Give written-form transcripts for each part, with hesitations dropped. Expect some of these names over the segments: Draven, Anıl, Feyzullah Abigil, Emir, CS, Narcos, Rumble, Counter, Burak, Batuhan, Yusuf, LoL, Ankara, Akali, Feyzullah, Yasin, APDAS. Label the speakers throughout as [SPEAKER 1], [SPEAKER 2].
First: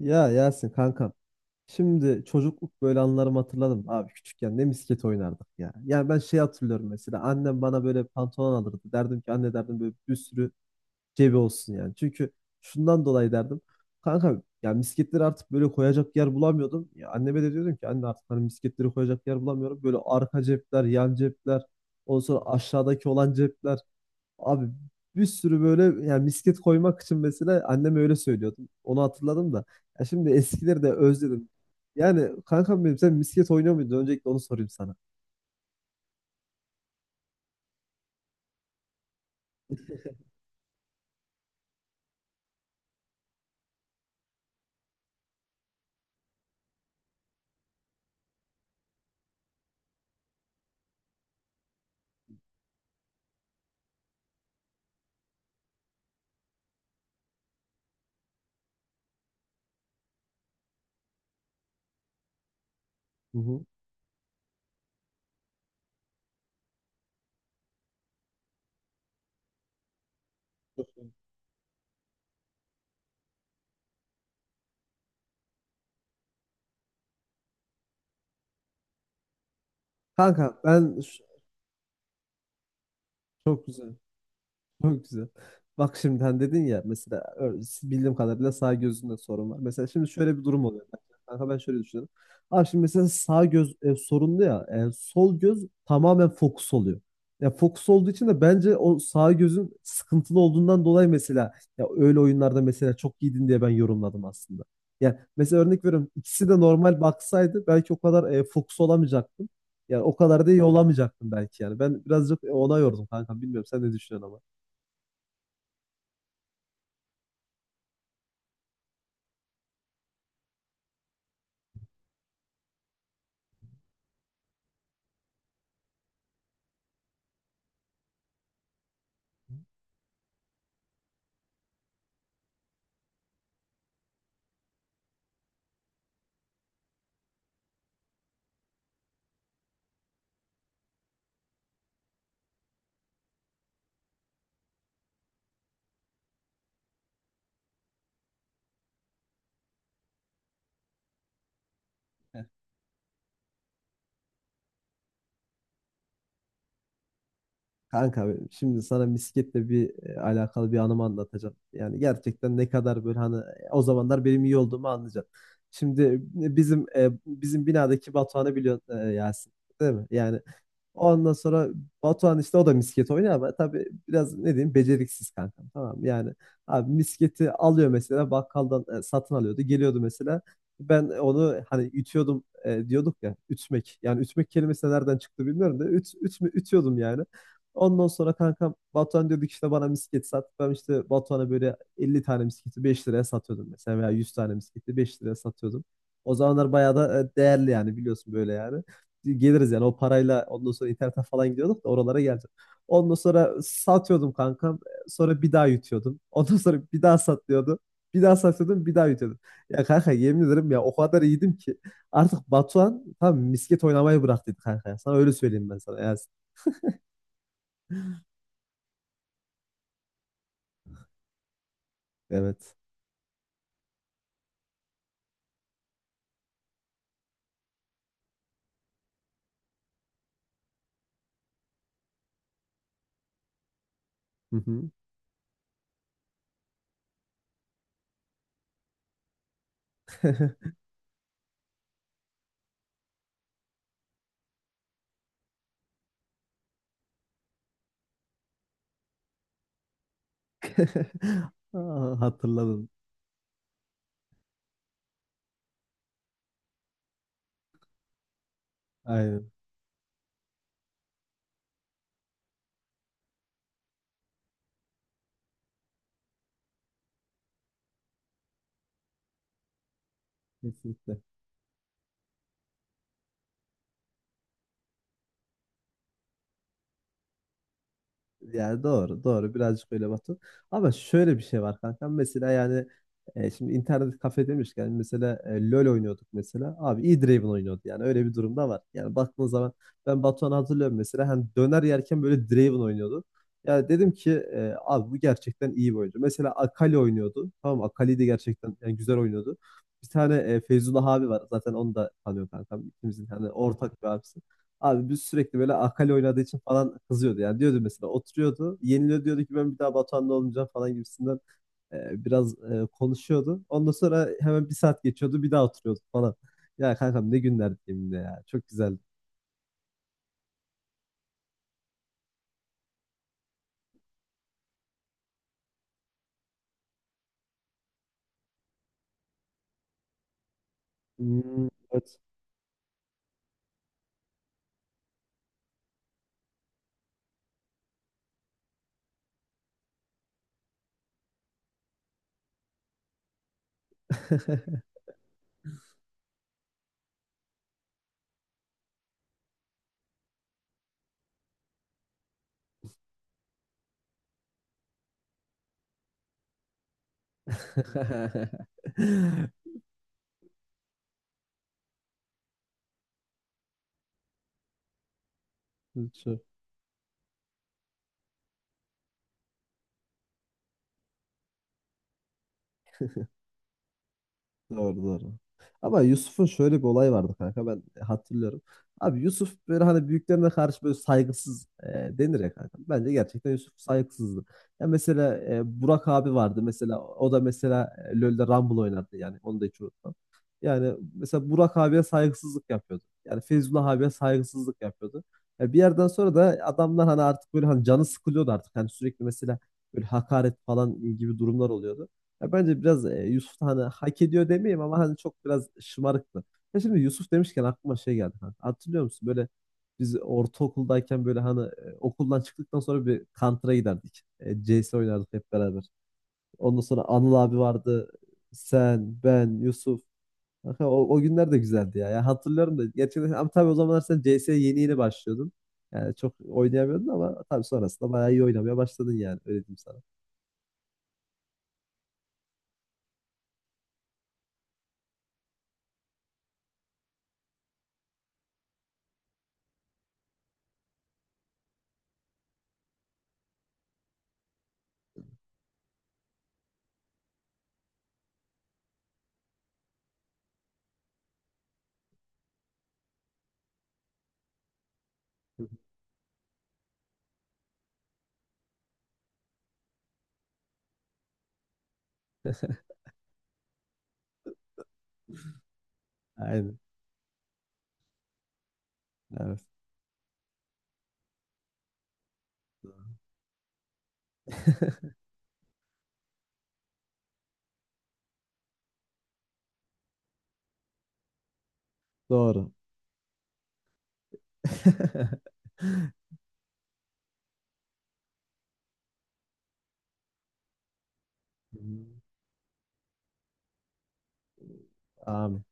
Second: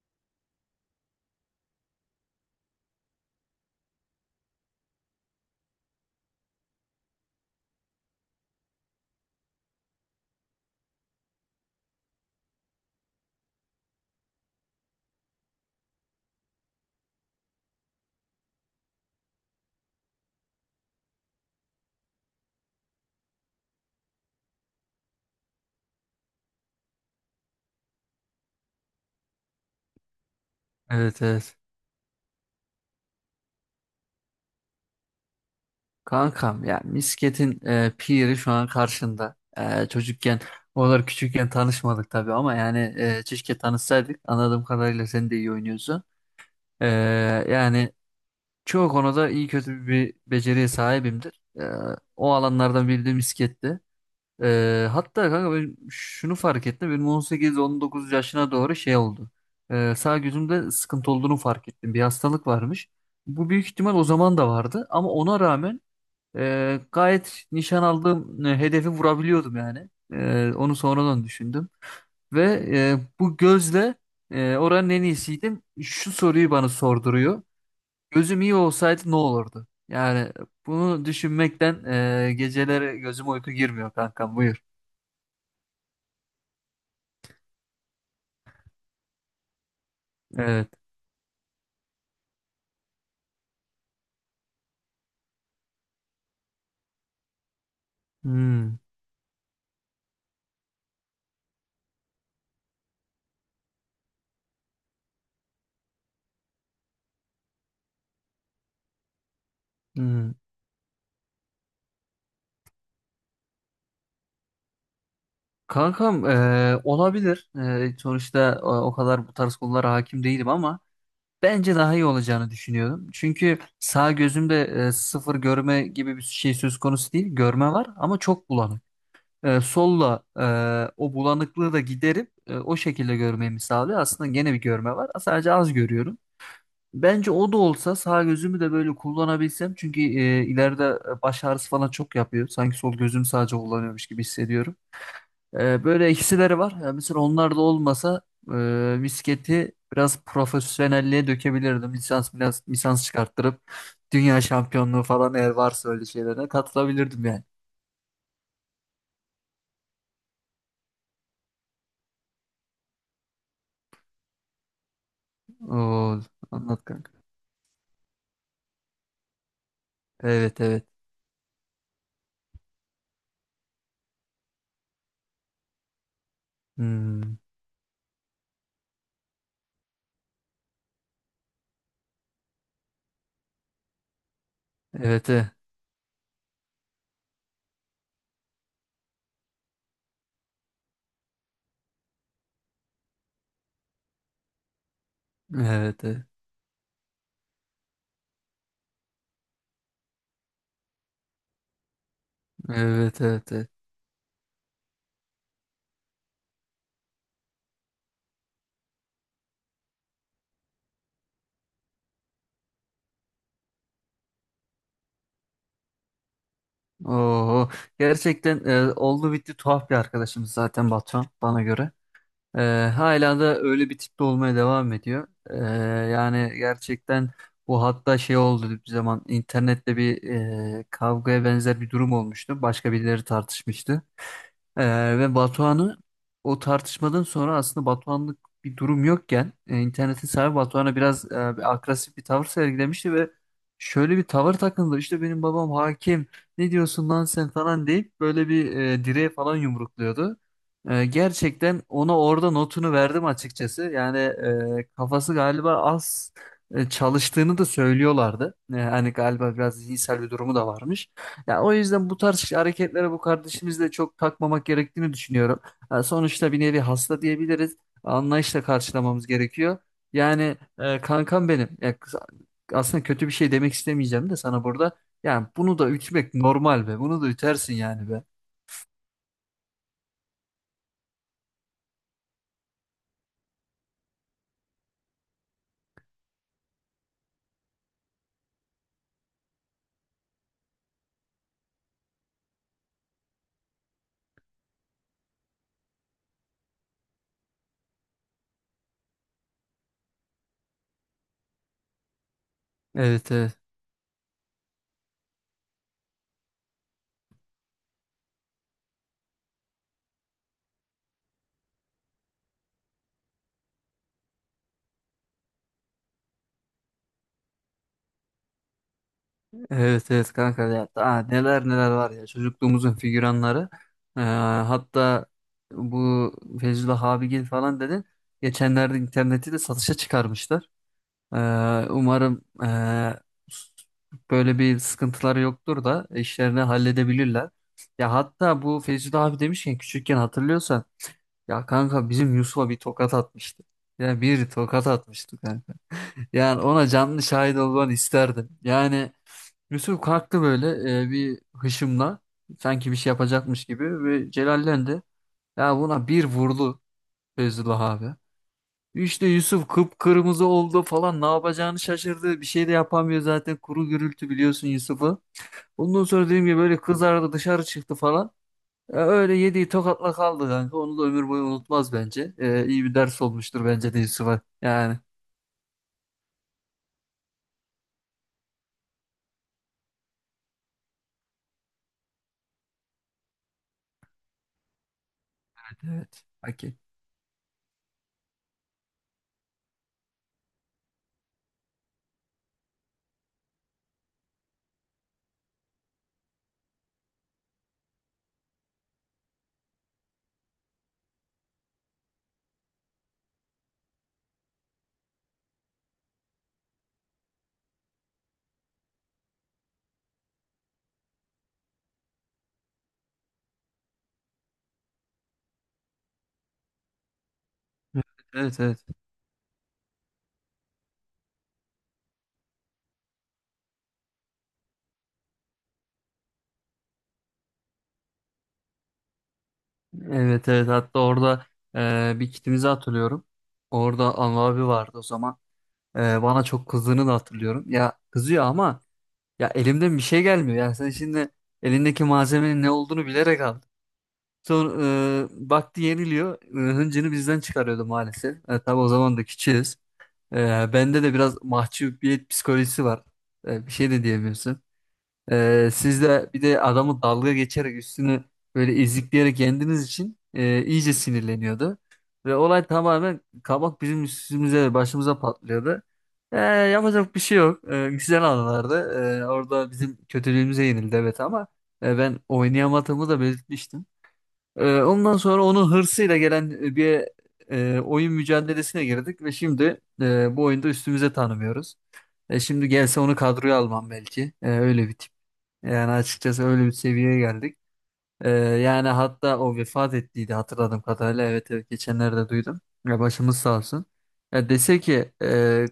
[SPEAKER 1] Ya Yasin kankam. Şimdi çocukluk böyle anılarımı hatırladım. Abi küçükken ne misket oynardık ya. Yani ben şey hatırlıyorum mesela. Annem bana böyle pantolon alırdı. Derdim ki anne derdim böyle bir sürü cebi olsun yani. Çünkü şundan dolayı derdim. Kanka ya misketleri artık böyle koyacak yer bulamıyordum. Ya anneme de diyordum ki anne artık hani misketleri koyacak yer bulamıyorum. Böyle arka cepler, yan cepler, ondan sonra aşağıdaki olan cepler. Abi bir sürü böyle yani misket koymak için mesela annem öyle söylüyordu. Onu hatırladım da. Ya şimdi eskileri de
[SPEAKER 2] Evet,
[SPEAKER 1] özledim.
[SPEAKER 2] evet.
[SPEAKER 1] Yani kankam benim sen misket oynuyor muydun? Öncelikle onu sorayım sana.
[SPEAKER 2] Kankam ya misketin piri şu an karşında. Çocukken oralar küçükken tanışmadık tabii ama keşke tanışsaydık. Anladığım kadarıyla sen de iyi oynuyorsun. E, yani çoğu konuda iyi kötü bir beceriye sahibimdir. O alanlardan biri de misketti. Hatta kanka ben şunu fark ettim. Benim 18-19 yaşına doğru şey oldu. Sağ gözümde sıkıntı olduğunu fark ettim. Bir hastalık varmış.
[SPEAKER 1] Hı
[SPEAKER 2] Bu
[SPEAKER 1] hı.
[SPEAKER 2] büyük ihtimal o zaman da vardı ama ona rağmen gayet nişan aldığım hedefi vurabiliyordum yani. Onu sonradan düşündüm. Ve Bu gözle oranın en iyisiydim. Şu soruyu bana sorduruyor. Gözüm iyi olsaydı ne olurdu? Yani
[SPEAKER 1] Kanka ben
[SPEAKER 2] bunu
[SPEAKER 1] ş-
[SPEAKER 2] düşünmekten geceleri gözüm uyku
[SPEAKER 1] Çok güzel.
[SPEAKER 2] girmiyor kankam, buyur.
[SPEAKER 1] Çok güzel. Bak şimdiden dedin ya mesela bildiğim kadarıyla sağ gözünde sorun var. Mesela şimdi şöyle bir durum
[SPEAKER 2] Evet.
[SPEAKER 1] oluyor. Bak, kanka ben şöyle düşünüyorum. Abi şimdi mesela sağ göz sorunlu ya. Sol göz tamamen fokus oluyor. Ya fokus olduğu için de bence
[SPEAKER 2] Hmm,
[SPEAKER 1] o sağ gözün sıkıntılı olduğundan dolayı mesela ya öyle oyunlarda mesela çok giydin diye ben yorumladım aslında. Yani mesela örnek veriyorum ikisi de normal baksaydı belki o kadar fokus olamayacaktım. Yani o
[SPEAKER 2] hmm.
[SPEAKER 1] kadar da iyi olamayacaktım belki yani. Ben birazcık ona yordum kanka. Bilmiyorum sen ne düşünüyorsun ama.
[SPEAKER 2] Kankam, olabilir. Sonuçta o kadar bu tarz konulara hakim değilim ama bence daha iyi olacağını düşünüyorum. Çünkü sağ gözümde sıfır görme gibi bir şey söz konusu değil. Görme var ama çok bulanık. E, solla e, O bulanıklığı da giderip o şekilde görmemi sağlıyor. Aslında gene bir görme var. Sadece az görüyorum. Bence o da olsa sağ gözümü de böyle kullanabilsem çünkü ileride baş ağrısı falan çok yapıyor. Sanki sol gözümü sadece kullanıyormuş gibi hissediyorum. Böyle eksileri var. Yani mesela onlar da olmasa bisikleti biraz profesyonelliğe dökebilirdim. Lisans biraz lisans çıkarttırıp dünya şampiyonluğu falan eğer varsa öyle şeylere katılabilirdim yani.
[SPEAKER 1] Kanka benim, şimdi sana misketle bir alakalı bir anımı anlatacağım. Yani gerçekten ne kadar böyle hani o zamanlar benim iyi olduğumu anlayacaksın. Şimdi
[SPEAKER 2] Oo, anlat kanka.
[SPEAKER 1] bizim binadaki Batuhan'ı biliyorsun Yasin, değil mi? Yani
[SPEAKER 2] Evet, evet.
[SPEAKER 1] ondan sonra Batuhan işte o da misket oynuyor ama tabii biraz ne diyeyim beceriksiz kankam tamam mı? Yani abi
[SPEAKER 2] Hmm.
[SPEAKER 1] misketi alıyor mesela bakkaldan satın alıyordu geliyordu mesela ben onu hani ütüyordum diyorduk ya ütmek yani ütmek kelimesi nereden
[SPEAKER 2] Evet,
[SPEAKER 1] çıktı
[SPEAKER 2] evet.
[SPEAKER 1] bilmiyorum da ütüyordum yani. Ondan sonra kankam Batuhan diyorduk işte bana misket sat. Ben işte Batuhan'a böyle 50 tane misketi 5 liraya satıyordum mesela veya 100 tane misketi 5 liraya satıyordum.
[SPEAKER 2] Evet, evet.
[SPEAKER 1] O zamanlar bayağı da değerli yani biliyorsun böyle yani geliriz yani o parayla ondan sonra internete falan gidiyorduk da oralara geleceğim. Ondan
[SPEAKER 2] Evet, evet.
[SPEAKER 1] sonra
[SPEAKER 2] Evet.
[SPEAKER 1] satıyordum kankam. Sonra bir daha yutuyordum. Ondan sonra bir daha satıyordum. Bir daha satıyordum, bir daha yutuyordum. Ya kanka yemin ederim ya o kadar iyiydim ki artık Batuhan tam misket oynamayı bıraktıydı kanka, ya. Sana öyle söyleyeyim ben sana. Ya,
[SPEAKER 2] Oo, gerçekten oldu bitti tuhaf bir arkadaşımız zaten Batuhan bana göre.
[SPEAKER 1] evet.
[SPEAKER 2] Ee, Hala da öyle bir tipte olmaya devam ediyor. Yani gerçekten bu, hatta şey oldu, bir zaman internette bir kavgaya benzer bir durum olmuştu. Başka birileri tartışmıştı.
[SPEAKER 1] Hı hı.
[SPEAKER 2] Ve Batuhan'ı o tartışmadan sonra, aslında Batuhan'lık bir durum yokken, internetin sahibi Batuhan'a biraz bir agresif bir tavır sergilemişti ve şöyle bir tavır takındı. İşte benim babam hakim, ne diyorsun lan sen falan deyip böyle bir direğe falan yumrukluyordu. Gerçekten
[SPEAKER 1] Aa,
[SPEAKER 2] ona orada
[SPEAKER 1] hatırladım.
[SPEAKER 2] notunu verdim açıkçası. Yani kafası galiba az çalıştığını da söylüyorlardı. Hani
[SPEAKER 1] Aynen.
[SPEAKER 2] galiba biraz zihinsel bir durumu da varmış. Ya, o yüzden bu tarz hareketlere, bu kardeşimizle çok takmamak gerektiğini düşünüyorum. Ha, sonuçta bir nevi hasta diyebiliriz. Anlayışla karşılamamız gerekiyor. Yani
[SPEAKER 1] Kesinlikle.
[SPEAKER 2] kankam benim. Ya, aslında kötü bir şey demek istemeyeceğim de sana burada. Yani bunu da ütmek normal be. Bunu da ütersin yani be.
[SPEAKER 1] Yani doğru, doğru. Birazcık öyle Batu. Ama şöyle bir şey var kanka. Mesela yani şimdi internet kafe demişken mesela LoL oynuyorduk mesela. Abi E-Draven oynuyordu yani. Öyle bir durumda var. Yani baktığın zaman ben Batuhan'ı hatırlıyorum mesela. Hani döner yerken böyle Draven oynuyordu. Yani dedim ki abi bu gerçekten iyi bir oyuncu. Mesela Akali oynuyordu. Tamam mı? Akali de gerçekten yani güzel oynuyordu. Bir tane Feyzullah abi var. Zaten onu da tanıyor kankam. İkimizin
[SPEAKER 2] Evet,
[SPEAKER 1] hani
[SPEAKER 2] evet.
[SPEAKER 1] ortak bir abisi. Abi biz sürekli böyle Akali oynadığı için falan kızıyordu. Yani diyordu mesela oturuyordu. Yeniliyor diyordu ki ben bir daha Batuhan'la olmayacağım falan gibisinden biraz konuşuyordu. Ondan sonra hemen bir saat geçiyordu bir daha oturuyordu falan. Ya kankam ne günlerdi yeminle ya. Çok güzeldi.
[SPEAKER 2] Evet, evet kanka ya. Aa, neler neler var ya, çocukluğumuzun figüranları. Ee, Hatta bu Feyzullah Abigil falan dedin. Geçenlerde interneti de satışa çıkarmışlar. Ee,
[SPEAKER 1] Hmm, evet.
[SPEAKER 2] umarım böyle bir sıkıntıları yoktur da işlerini halledebilirler. Ya hatta bu Feyzi abi demişken, küçükken hatırlıyorsan, ya kanka bizim Yusuf'a bir tokat atmıştı. Ya bir tokat atmıştı kanka. Yani ona canlı şahit olmanı isterdim. Yani Yusuf kalktı böyle bir hışımla sanki bir şey yapacakmış gibi ve celallendi. Ya buna bir vurdu Feyzullah abi. İşte Yusuf kıpkırmızı oldu falan, ne yapacağını şaşırdı. Bir şey de yapamıyor zaten, kuru gürültü biliyorsun Yusuf'u. Ondan sonra
[SPEAKER 1] Şu-
[SPEAKER 2] dediğim gibi böyle kızardı, dışarı çıktı falan. Öyle yediği tokatla kaldı kanka. Onu da ömür boyu unutmaz bence. İyi bir ders olmuştur bence de Yusuf'a.
[SPEAKER 1] Doğru
[SPEAKER 2] Yani
[SPEAKER 1] doğru. Ama Yusuf'un şöyle bir olayı vardı kanka ben hatırlıyorum. Abi Yusuf böyle hani büyüklerine karşı böyle saygısız denir ya kanka. Bence gerçekten Yusuf saygısızdı. Ya mesela Burak
[SPEAKER 2] evet.
[SPEAKER 1] abi vardı
[SPEAKER 2] Okey.
[SPEAKER 1] mesela o da mesela LoL'de Rumble oynardı yani onu da hiç unutmam. Yani mesela Burak abiye saygısızlık yapıyordu. Yani Feyzullah abiye saygısızlık yapıyordu. Ya bir yerden sonra da adamlar hani artık böyle hani canı sıkılıyordu artık. Hani sürekli mesela böyle hakaret falan gibi durumlar oluyordu. Ya bence biraz Yusuf da hani hak ediyor demeyeyim ama hani çok biraz şımarıktı. Ya şimdi Yusuf demişken aklıma şey geldi. Hani hatırlıyor musun? Böyle biz ortaokuldayken böyle hani okuldan çıktıktan sonra bir Counter'a giderdik. CS oynardık hep beraber. Ondan sonra Anıl abi vardı.
[SPEAKER 2] Evet, evet.
[SPEAKER 1] Sen, ben, Yusuf. Kanka, o günler de güzeldi ya. Ya hatırlıyorum da gerçekten ama tabii o zamanlar sen CS'ye yeni yeni başlıyordun. Yani çok oynayamıyordun ama tabii sonrasında bayağı iyi oynamaya başladın yani öyle diyeyim sana.
[SPEAKER 2] Evet evet, hatta orada bir kitimizi hatırlıyorum. Orada Anıl abi vardı o zaman. Bana çok kızdığını da hatırlıyorum. Ya kızıyor ama ya elimden bir şey gelmiyor. Yani sen şimdi elindeki malzemenin ne olduğunu bilerek aldın. Sonra baktı yeniliyor. Hıncını bizden çıkarıyordu maalesef. Tabii o zaman da küçüğüz. E, Bende de biraz mahcubiyet psikolojisi var. Bir şey de diyemiyorsun. Siz de bir de adamı dalga geçerek üstünü böyle ezikleyerek yendiğiniz için iyice sinirleniyordu. Ve olay tamamen kabak bizim üstümüze ve başımıza patlıyordu.
[SPEAKER 1] Aynen.
[SPEAKER 2] Yapacak bir şey yok. Güzel anılardı.
[SPEAKER 1] Evet.
[SPEAKER 2] Orada bizim kötülüğümüze yenildi, evet, ama ben oynayamadığımı da belirtmiştim. Ondan sonra onun hırsıyla gelen bir oyun mücadelesine girdik ve şimdi bu oyunda üstümüze tanımıyoruz. Şimdi
[SPEAKER 1] Doğru.
[SPEAKER 2] gelse onu kadroya almam belki. Öyle bir tip. Yani açıkçası öyle bir seviyeye geldik. Yani hatta o vefat ettiydi hatırladığım kadarıyla. Evet evet,
[SPEAKER 1] Hmm.
[SPEAKER 2] geçenlerde duydum. Ya başımız sağ olsun. Ya dese ki
[SPEAKER 1] Abi.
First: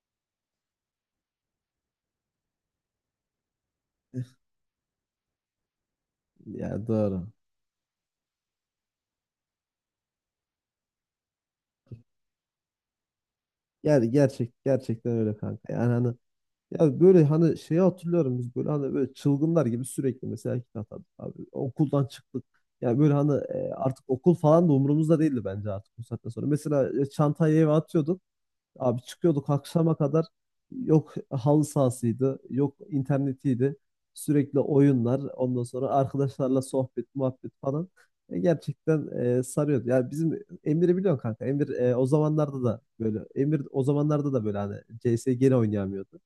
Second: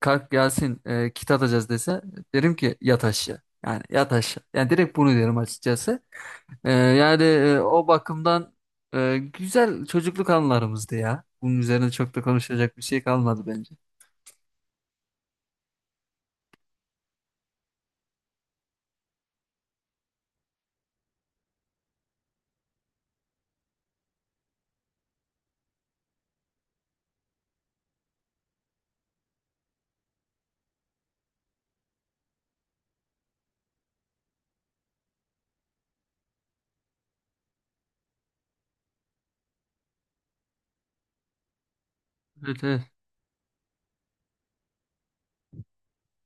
[SPEAKER 2] kalk Yasin, kit atacağız dese, derim ki yat aşağı. Yani yat aşağı. Yani direkt bunu derim açıkçası.
[SPEAKER 1] Ya doğru.
[SPEAKER 2] O bakımdan güzel çocukluk anılarımızdı ya. Bunun üzerine çok da konuşacak bir şey kalmadı bence.
[SPEAKER 1] Yani gerçekten öyle kanka. Yani hani ya böyle hani şeyi hatırlıyorum biz böyle hani böyle çılgınlar gibi sürekli mesela kitap atardık abi. Okuldan çıktık. Yani böyle hani artık okul falan da umurumuzda değildi bence artık bu saatten sonra. Mesela çantayı eve atıyorduk. Abi çıkıyorduk akşama kadar yok halı sahasıydı, yok internetiydi. Sürekli oyunlar, ondan sonra arkadaşlarla sohbet, muhabbet falan. Gerçekten sarıyordu. Ya bizim Emir'i biliyorsun kanka. Emir o zamanlarda
[SPEAKER 2] Evet,
[SPEAKER 1] da
[SPEAKER 2] evet.
[SPEAKER 1] böyle. Emir o zamanlarda da böyle hani CS gene oynayamıyordu.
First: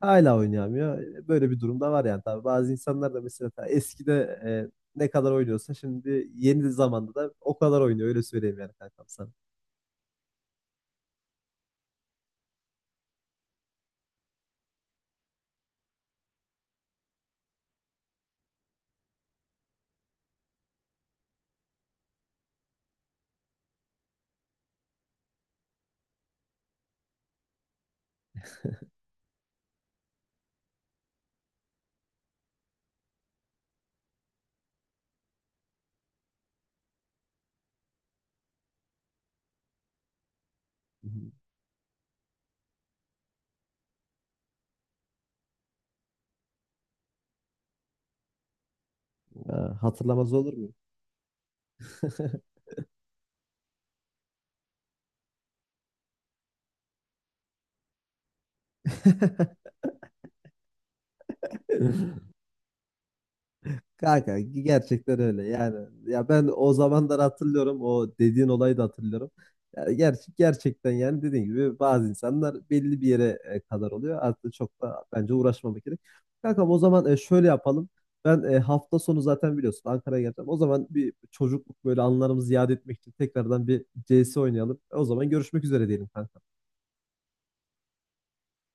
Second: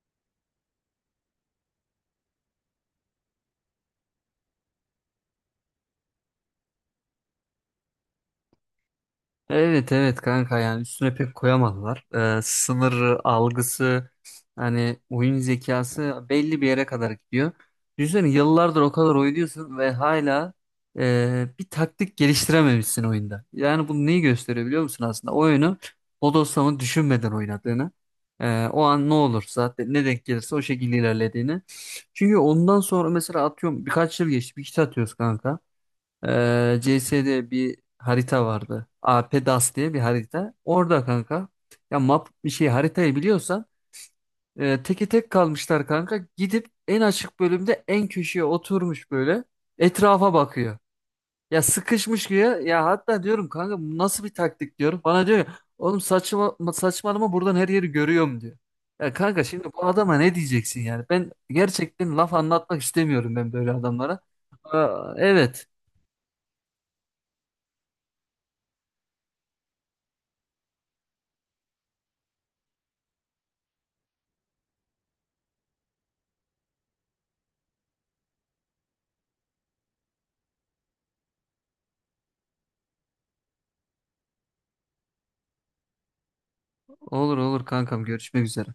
[SPEAKER 1] Hala oynayamıyor. Böyle bir durumda var yani tabii. Bazı insanlar da mesela ta eskide e, ne kadar oynuyorsa şimdi yeni zamanda da o kadar oynuyor öyle söyleyeyim yani kankam sana.
[SPEAKER 2] Evet evet kanka, yani üstüne pek koyamadılar. Sınır algısı, hani oyun zekası belli bir yere kadar gidiyor. Düşünsene, yıllardır o kadar oynuyorsun ve hala bir taktik geliştirememişsin oyunda. Yani bunu neyi gösteriyor biliyor musun aslında? O oyunu bodoslama düşünmeden oynadığını. O an ne olur zaten, ne denk gelirse o şekilde ilerlediğini. Çünkü ondan sonra mesela atıyorum birkaç yıl geçti, bir kitap atıyoruz kanka. CS'de bir harita vardı. APDAS diye bir harita. Orada
[SPEAKER 1] Hı hı.
[SPEAKER 2] kanka, ya map bir şey, haritayı biliyorsan teke tek kalmışlar kanka. Gidip en açık bölümde en köşeye oturmuş böyle
[SPEAKER 1] Ha, hatırlamaz
[SPEAKER 2] etrafa
[SPEAKER 1] olur mu?
[SPEAKER 2] bakıyor. Ya sıkışmış diyor. Ya hatta diyorum kanka, bu nasıl bir taktik diyorum. Bana diyor ya, oğlum saçma, saçmalama, buradan her yeri görüyorum diyor. Ya kanka şimdi bu adama ne diyeceksin yani? Ben gerçekten laf anlatmak istemiyorum ben böyle adamlara.
[SPEAKER 1] Kanka
[SPEAKER 2] Aa,
[SPEAKER 1] gerçekten öyle
[SPEAKER 2] evet.
[SPEAKER 1] yani ya ben o zamanlar hatırlıyorum o dediğin olayı da hatırlıyorum. Ya gerçekten yani dediğin gibi bazı insanlar belli bir yere kadar oluyor. Artık çok da bence uğraşmamak gerek. Kankam o zaman şöyle yapalım. Ben hafta sonu zaten biliyorsun Ankara'ya geleceğim. O zaman bir çocukluk böyle anılarımızı yad etmek için tekrardan bir CS oynayalım. O zaman görüşmek üzere diyelim kanka.
[SPEAKER 2] Olur olur kankam, görüşmek üzere.